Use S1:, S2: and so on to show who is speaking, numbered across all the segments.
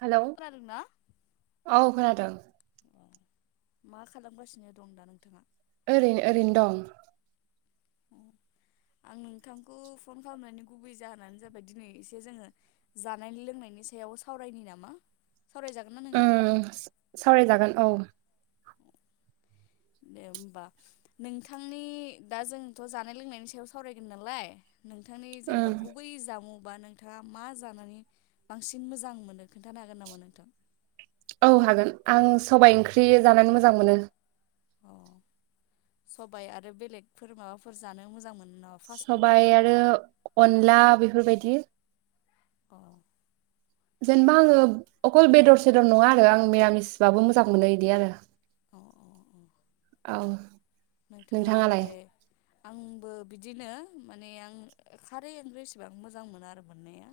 S1: Hello
S2: खोनादोंना
S1: औ खोनादों
S2: [inaudible]
S1: ओरैनो ओरैनो दं।
S2: [inaudible] ना
S1: ओ
S2: नोंथां?
S1: सावरायजागोन औ
S2: दे होमबा नोंथांनि दा जोंथ' जानाय लोंनायनि सायाव सावरायगोन नालाय नोंथांनि जेनेबा
S1: उम
S2: गुबै जामुं बा नोंथाङा मा जानानै बांसिन मोजां मोनो खोन्थानो हागोन नामा नोंथां
S1: औ हागोन आं सबाइ ओंख्रि जानानै मोजां मोनो
S2: अ सबाय आरो बेलेगफोर माबाफोर जानो मोजां मोनो नामा फास्ट
S1: सबाय
S2: फुडफोराव?
S1: आरो अनला बेफोरबायदि
S2: औ
S1: जेनेबा आङो अखल बेदर सेदर नङा आरो आं मिरामिसबाबो मोजां मोनो बिदि आरो
S2: औ औ औ
S1: औ
S2: नोंथाङा आरो
S1: नोंथाङालाय
S2: बे आंबो बिदिनो माने आं खारै ओंख्रि एसेबां मोजां मोना आरो मोननाया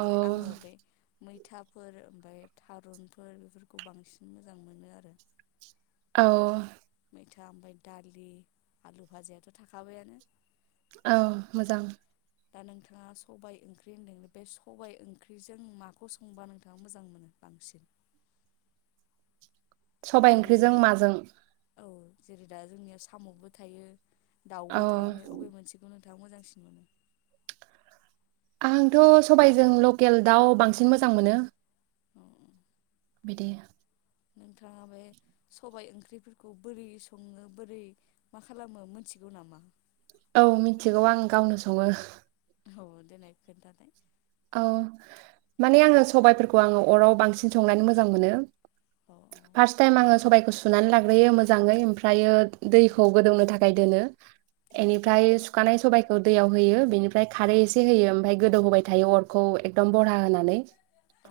S1: औ
S2: आंङो बे मैथाफोर ओमफाय थारुनफोर बेफोरखौ बांसिन मोजां मोनो आरो
S1: औ
S2: मैथा ओमफाय दालि आलु भाजायाथ' थाखाबायानो
S1: औ मोजां
S2: दा नोंथाङा सबाय ओंख्रि होन्दों बे सबाइ ओंख्रिजों माखौ संबा नोंथाङा मोजां मोनो बांसिन
S1: सबाय
S2: जेरै जों
S1: ओंख्रिजों माजों?
S2: औ जेरै दा जोंनिया साम'बो थायो
S1: औ
S2: दाउबो थायो अबे मोनसेखौनों थांआ मोजांसिन मोनो
S1: आंथ' सबायजों लकेल दाउ बांसिन मोजां मोनो
S2: औ औ
S1: बिदि
S2: नोंथाङा बे सबाय ओंख्रिफोरखौ बोरै सङो बोरै मा खालामो मोनथिगौ नामा?
S1: औ मिथिगौ आं गावनो सङो
S2: औ देनाय खोनथानाय
S1: औ माने आङो सबायाइफोरखौ आङो अराव बांसिन संनानै मोजां मोनो
S2: औ
S1: फार्स्ट टाइम आङो सबाइखौ सु नानै लाग्रोयो मोजाङै ओमफ्रायो दैखौ गोदौनो थाखा फायदोनो
S2: औ
S1: एनिफ्राय सुखानाय सबायाइखो दैयाव होयो बिनिफ्राय खारै एसे होयो ओमफ्राय गोदौ होबाय था थायो अरखौ एकदम बरहा होनानै
S2: औ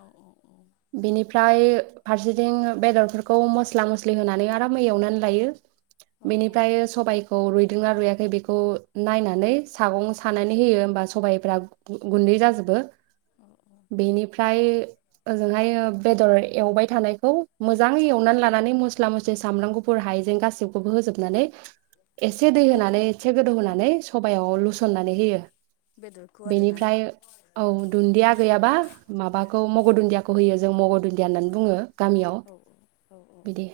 S1: बेनिफ्राय फारसेथिं बेदरफोरखौ मस्ला-मस्लि होनानै आरामै एवनानै लायो
S2: औ
S1: बेनिफ्राय सबायाइखौ रु रुयदों ना रुयाखै बेखौ नायनानै सागं सानानै होयो होनबा सबाय फोरा गु गुन्दै जा जोबो
S2: औ औ
S1: बेनिफ्राय ओजोंहाय बेदर एवबाय थानायखौ मोजाङै एवनानै लानानै मस्ला-मस्लि सामब्राम गुफुर हायजें गासिखौबो होजोबनानै एसे दै
S2: बेदर
S1: होनानै एसे गोदौ
S2: औ
S1: होनोनानै सबायाव लुस खननानै होयो।
S2: बेदरखौ आरोना
S1: बेनिफ्राय औ दुन्दिया गैयाबा माबाखौ मग' दुन्दियाखौ होयो जों मग' दुन्दिया होननानै बुङो। गामियाव
S2: औ औ औ
S1: बिदि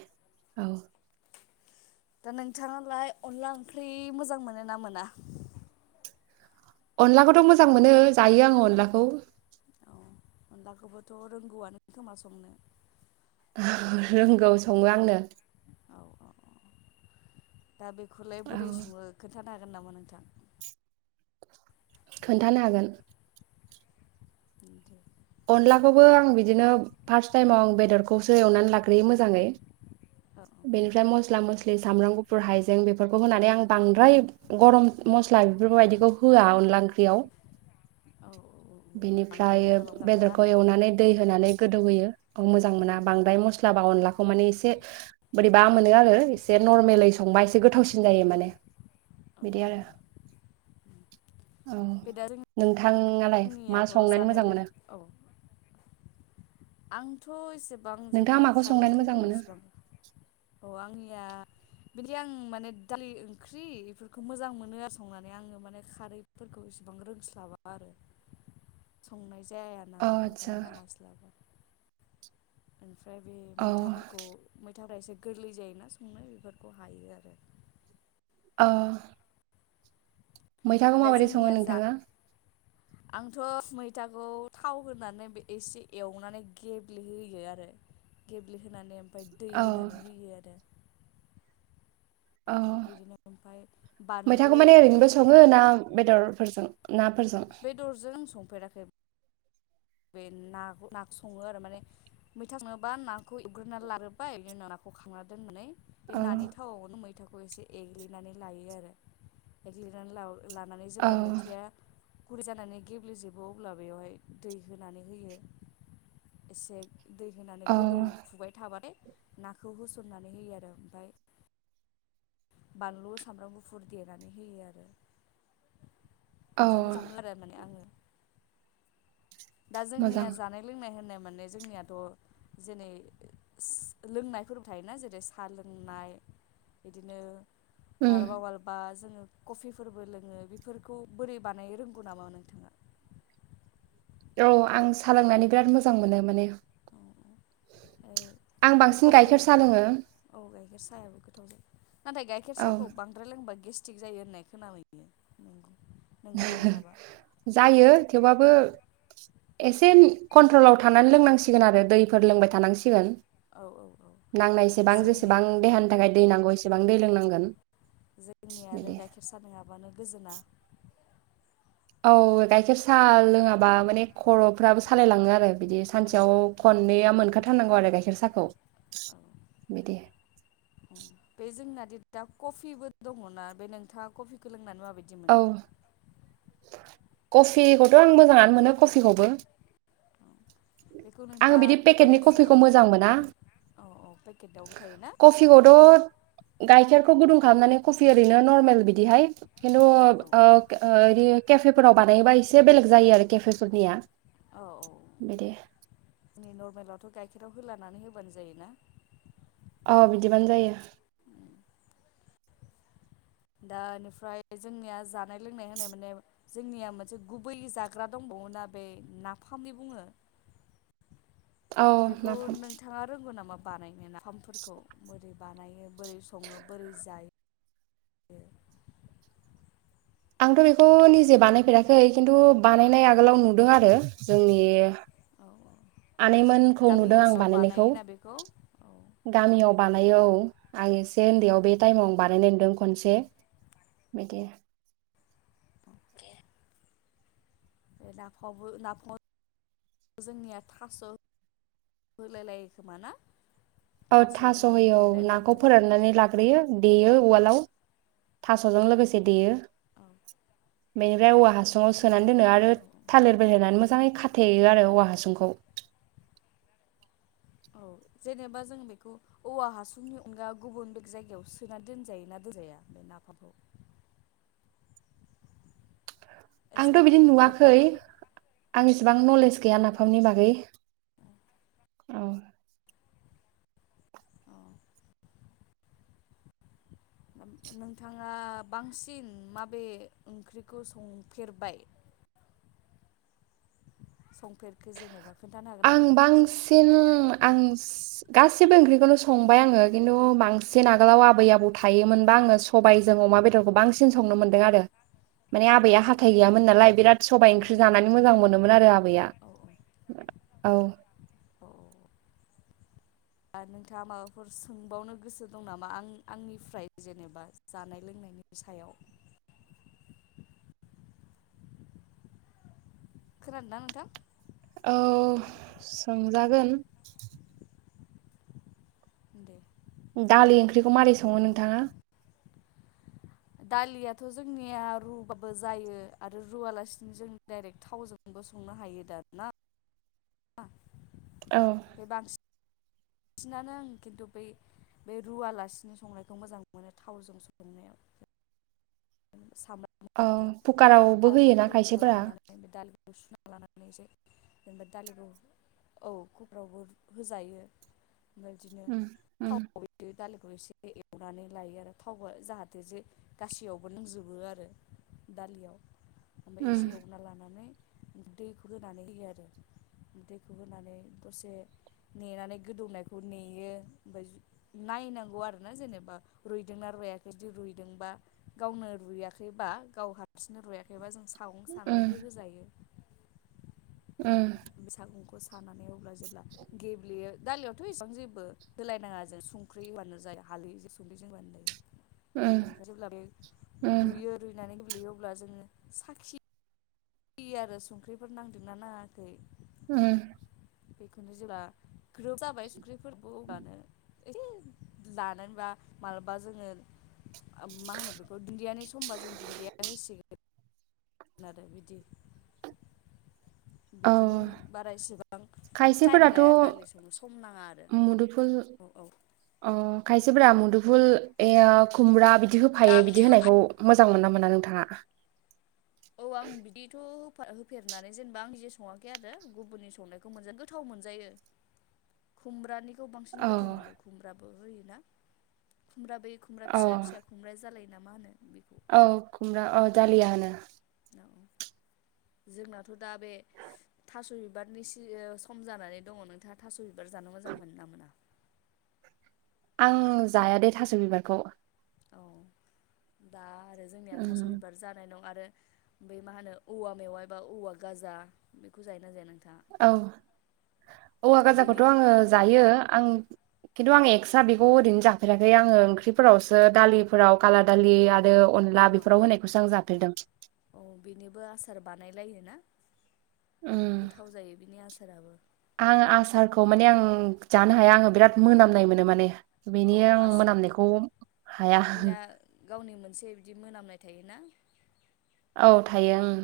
S1: औ
S2: दा नोंथाङालाय अनला ओंख्रि मोजां मोनो ना मोना?
S1: अनलाखौथ' मोजां मोनो जायो आङो अनलाखौ।
S2: औ अनलाखौबोथ' रोंगौआनो खोमा संनो?
S1: औ रोंगौ सङो आंनो।
S2: औ औ दा बेखौलाय
S1: औ
S2: बोरै सङो? खिथानो हागोन नामा नोंथां?
S1: खोन्थानो हागोन।
S2: ओम दे
S1: अनलाखौबो आं बिदिनो फार्स्ट टाइमाव आं बेदरखौसो एवनानै लाग्रोयो मोजाङै।
S2: औ
S1: बेनिफ्राय मस्ला मस स्लि सामब्राम गुफुर, हाइजें बेफोरखौ होनानै। आं बांद्राय गरम मस्ला बेफोरबायदिखौ होआ अनला ओंख्रियाव।
S2: औ औ बांद्राय मस्ला बांबां
S1: बेनिफ्रायो
S2: मोना
S1: बेदरखौ
S2: आरोना
S1: एवनानै दै होनानै गोदौ होयो। माजां मोना बांद्राय माब्ला बा अनलाखौ माने एसे बोरैबा मोनो आरो एसे नर्मेलै
S2: अ
S1: संबा एसे गोथावसिन जायो माने।
S2: औ
S1: बिदि
S2: औ
S1: आरो
S2: बे दारों
S1: थांलाय मा संनानै मोजां मोनो?
S2: औ आंथ' एसे गोबां
S1: नोंथाङा
S2: जेनेबा
S1: माखौ
S2: खारै
S1: संनानै मोजां
S2: ओंख्रिफोर
S1: मोनो
S2: इसिबां औ आंनिया बिदि आं माने दालि ओंख्रि बेफोरखौ मोजां मोनो आरो संनानै आङो। माने खारैफोरखौ इसेबां रोंस्लाबा आरो। संनाय जाया
S1: अ
S2: नालाय
S1: आदसा
S2: ओंखायनो बा हास्लाबा। ओमफ्राय बे
S1: अ
S2: मैथाफोरखौ मैथाफोरा एसे गोरलै जायोना संनो बेफोरखौ हायो। आरो
S1: ओ मैथाखौ
S2: दा
S1: माबायदि सङो
S2: जोंनिया जा
S1: नोंथाङा?
S2: आंथ' मैथाखौ थाव होनानै बे एसे एवनानै गेब्लेहोयो आरो गेब्ले होनानै ओमफ्राय दै
S1: अ
S2: होनानै होयो आरो।
S1: औ।
S2: बिदिनो ओमफ्राय
S1: मैथाखौ
S2: बानलु
S1: माने ओरैनोबो सङो ना बेदरफोरजों? ना
S2: बेदरजों आं संफेराखै बे ना नाखौ सङो आरो माने मैथा संनोबा नाखौ एवग्रोनानै लाग्रोबाय बिनि उनाव नाखौ खांना दोननानै बे
S1: औ
S2: नानि थावावनो मै थाखौ एसे एग्लिनानै लायो आरो एग्लिनानै लाबा लानानै
S1: औ
S2: जेब्ला मैथाया गुरै जानानै गेब्लेजोबो अब्ला बेवहाय दै होनानै होयो एसे दै होनानै
S1: औ
S2: गोदौफुबाय थाबाथाय नाखौ होसननानै होयो आरो ओमफ्राय बानलु सामब्राम गुफुर देनानै होयो आरो
S1: औ
S2: बिदिनो सङो आरो माने आङो दा
S1: मोजां
S2: जोंनिया जानाय लोंनाय होननाय माने जोंनियाथ' जेनै लोंनायफोरबो थायोना जेरै सा लोंनाय बिदिनो
S1: उम
S2: मालाबा मालाबा जि जोङो कफिफोरबो लोङो बेफोरखौ बोरै बानायो रोंगौ नामा नोंथाङा
S1: औ आं सा लोंनानै बिराद मोजां मोनो माने
S2: औ औ
S1: आं
S2: बे
S1: बांसिन
S2: कफि
S1: गाइखेर साहा
S2: औ
S1: लोङो
S2: औ गायखेर सा गोथावजा नाथाय गाइखेर
S1: औ
S2: साहखौ बांद्राय लोंबा गे गेस्टिक जायो होननाय खोनाबायो नंगौ नंगौना नङाबा
S1: जायो थेवबाबो एसे कन्ट्रलाव थानानै लोंनांसिग बसिगोन आरो दैफोर लोंबाय थानांसिगोन
S2: औ औ
S1: नांनायसेबां
S2: जोंनि
S1: जेसेबां देहानि थाखाय दै नांगौ एसेबां दै लोंनांगोन
S2: जोंनि आरो
S1: बिदि
S2: गाइखेर साहा नङाबानो गोजोना
S1: औ गाइखेर साहा लोङाबा माने खर'फ्राबो सालायलाङो आरो बिदि
S2: औ
S1: सानसेयाव खननैआ मोनखाथारनांगौ आरो गाइखेर साखौ
S2: औ बे जोंना दा कफिबो दङना बे नोंथाङा कफिखौ लोंनानै माबा बायदि मोनो
S1: औ कफिखौथ' आं मोजाङानो मोनो कफिखौबो
S2: बेखौ
S1: आङो
S2: नोंथाङा
S1: बिदि
S2: बोरै
S1: पेकेटनि कफिखौ
S2: फुदुङो?
S1: मोजां मोना
S2: औ औ पेकेटावबो थायोना?
S1: कफिखौथ' गाइखेरखौ गुदुं खालामनानै कफि ओरैनो नरमेल बिदिहाय
S2: औ औ
S1: हेल' [unintelligible] केफे फोराव बानायोबा एसे बेलेग जायो आरो केफे फोरनिया
S2: औ
S1: बिदि।
S2: लावथ' गाइखेराव होलानानै होबानो जायोना।
S1: अह बिदिबानो जायो।
S2: दा बेनिफ्राय जोंनिया जानाय लोंनाय होननाय माने जोंनिया मोनसे गुबै जाग्रा दंबावोना बे नाफामदि बुङो।
S1: औ
S2: बेखौ
S1: नाफाम
S2: नोंथाङा रोंगौ नामा बानायनो नाफामफोरखौ बोरै बानायो बोरै सङो, बोरै जायो? [unintelligible]
S1: आंथ' बेखौ निजे बानायफेराखै खिन्थु बानायनाय आगोलाव नुदों आरो जोंनि
S2: औ
S1: आनैमोनखौ
S2: गामि
S1: नुदों आं
S2: ओनसोलाव
S1: बानायनायखौ,
S2: बानायोना बेखौ औ
S1: गामियाव बानायो औ। आं एसे
S2: औ
S1: उन्दैयाव बे टाइमाव आं बानायनाय नुदों। खनसे बिदि।
S2: ओ नाफामावबो नाफामाव जोंनिया थास' होलाय लायो खोमा ना?
S1: औ थास'
S2: होनानै
S1: होयो औ,
S2: देलाय लायो
S1: नाखौ
S2: खोमा
S1: फोराननानै लाग्रोयो देयो उवालाव थास'जों लोगोसे देयो।
S2: औ औ
S1: बेनिफ्राय औवा हासुङाव सोनानै दोनो आरो
S2: औ
S1: थालिर बेहेरनानै मो मोजाङै खाथेयो आरो औवा हासुंखौ।
S2: औ जेनेबा जों बेखौ औवा हासुंनि अनगा गुबुन बेलेग जायगायाव सोना दोनजायो ना दोनजाया बे नाफामखौ? एसे
S1: आंथ' बिदि नुवाखै
S2: बथलफोर
S1: आं इसिबां नलेज गैया
S2: औ
S1: नाफामनि बागै। औ।
S2: अह। ओम नोंथाङा बांसिन माबे ओंख्रिखौ संफेरबाय संफेरखो जेनेबा खोन्थानो हागोन नामा
S1: आं
S2: नोंथांसो
S1: बांसिन आं गासिबो ओंख्रिखौनो संबाय आङो। खिन्थु बांसिन आगोलाव आबै आबौ थायोमोनबा आङो सबायजों अमा बेदरखौ बांसिन संनो मोनदों आरो माने आबैया हाथाइ गैयामोन नालाय बिराद
S2: औ
S1: सबाइ ओंख्रि
S2: सबायजों औ
S1: जानानै मोजां मोनोमोन आरो आबैया। औ
S2: अह। नोंथाङा माबाफोर सोंबावनो गोसो दं नामा आं आंनिफ्राय जेनेबा जानाय लोंनायनि सायाव? खोनादोंना नोंथां?
S1: औ सोंजागोन।
S2: दे।
S1: दालि ओंख्रिखौ मारै सङो नोंथाङा?
S2: दालियाथ' जोंनिया रुबाबो जायो आरो रुवालासिनो जों डाइरेक्ट थावजोंबो संनो हायो दा ना? [unintelligible]
S1: औ।
S2: बांसिनानो आ खिन्थु बै बे रुवालासिनो संनायखौ मोजां मोनो थावजों संनायाव साम'
S1: औ कुकारावबो होयोना खायसेफोरा
S2: सै जेनेबा दालिखौ औ खब्रावबो होजायो ओमफ्राय बिदिनो
S1: उम उम
S2: थाव दालिखौ एसे एवनानै लायो आरो थाव जाहाथे जे गासैयाव बो लोंजोबो आरो दालियाव ओमफ्राय
S1: उम
S2: एसे एवना लानानै दैखौ होनानै होयो आरो दैखौ होनानै दसे नेनानै गोदौनायखौ नेयो ओमफ्राय नायनांगौ आरोना जेनेबा रुइदोंना रुयाखै जदि रुइदोंबा गावनो रुइयाखैबा गाव हारसिंनो रुयाखैबा जों सा सागं
S1: उम
S2: सानानैबो होजायो
S1: ओ
S2: बेै सागंखौ साना नै अब्ला जेब्ला गेब्लेयो दालियावथ' एसेबां जेबो होलायनाङा जों संख्रि होबानो जायो हालदै संख्रिजों होब्लानो जायो
S1: उम
S2: ओमफ्राय जेब्ला बे
S1: उम
S2: रुयो रुइनानै गेब्लेयो अब्ला जोङो साखि खियो आरो संख्रिफोर नांदोंना नाङाखै
S1: उ
S2: बेखौनो जेब्ला ग्रोब जाबाय सुंख्रि फोरखौ होबानो एसे लानानैबा मालाबा जोङो मा होनो बेखौ दुन्दियानि समबा जों दुन्दिया होसिगोन आरो बिदि
S1: औ
S2: बिदिनो बारा एसेबां टाइम
S1: खायसेफोराथ'
S2: लाया दालि संनो सम नाङा आरो
S1: मुदुफुल
S2: औ औ
S1: अ खायसेफोरा मुदुफुल खुमब्रा बिदि बिदि होफायो बिदि होनायखौ मोजां मोनोना मोना मोना नोंथाङा
S2: औ आं बिदिथ' हो होफेरनानै जेनेबा आं जे सङाखै आरो गुबुननि संनायखौ मोनजख गोथाव मोनजायो खुमब्रानि खौ बांसिन
S1: औ
S2: गोथाव मोनो खुमब्रा बो होयोना खुमब्रा बै खुमब्रा
S1: औ
S2: फिसा फिसा खुमब्रा जालाय ना मा होनो बेखौ
S1: औ खुमब्रा औ [inaudible]
S2: जोंनाथ' दा बे थास' बिबारनि सि सम जानानै दङ नोंथाङा थास' बिबार जानो मोजां मोनोना मोना
S1: आं जायादे थास' बिबारखौ
S2: औ दा आरो जोंनिया
S1: उम
S2: थास' बिबार जानाय दं आरो बै मा होनो औवा मेवाय बा औवा गाजा बेखौ जाय ना जाया नों
S1: औ औवा
S2: दा बेनि
S1: गाजाखौथ' आङो जायो आं। खिन्थु आं एक्सट्रा बेखौ ओरैनो जाफेराखै आङो ओंख्रिफोरावसो दालिफोराव काला दालि आरो। अनला
S2: अ अ
S1: बेफोराव होनायखौसो आं जाफेरदों
S2: अ औ बेनिबो आसार बानायलायो ना।
S1: ओम
S2: बिनि आसाराबो
S1: आं आसारखौ माने आं जानो हाया आङो। बिराद मोनामनाय मोनो माने।
S2: अ
S1: बेनि
S2: अ
S1: आं
S2: आस
S1: मोनामनायखौ हाया।
S2: बिना गावनि मोनसे बिदि मोनामनाय थायोना।
S1: औ थायो ओं।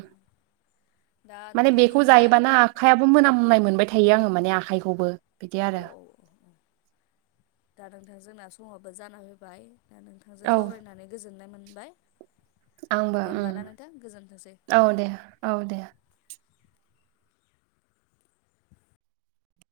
S2: दा
S1: माने
S2: नोंथां
S1: बेखौ
S2: जोंना
S1: जायोबाना आखायाबो
S2: औ
S1: मोनाम नाय मोनबाय थायो आङो। माने आखाइखौबो। बिदि
S2: औ
S1: आरो
S2: औ दा नोंथां जोंना। समआबो जाना फैबाय। नोंथांजों
S1: औ
S2: सावरायनानै गोजोननाय मोन। बाय।
S1: आंबो ओम
S2: गोजोनथोंसै।
S1: औ दे औ दे।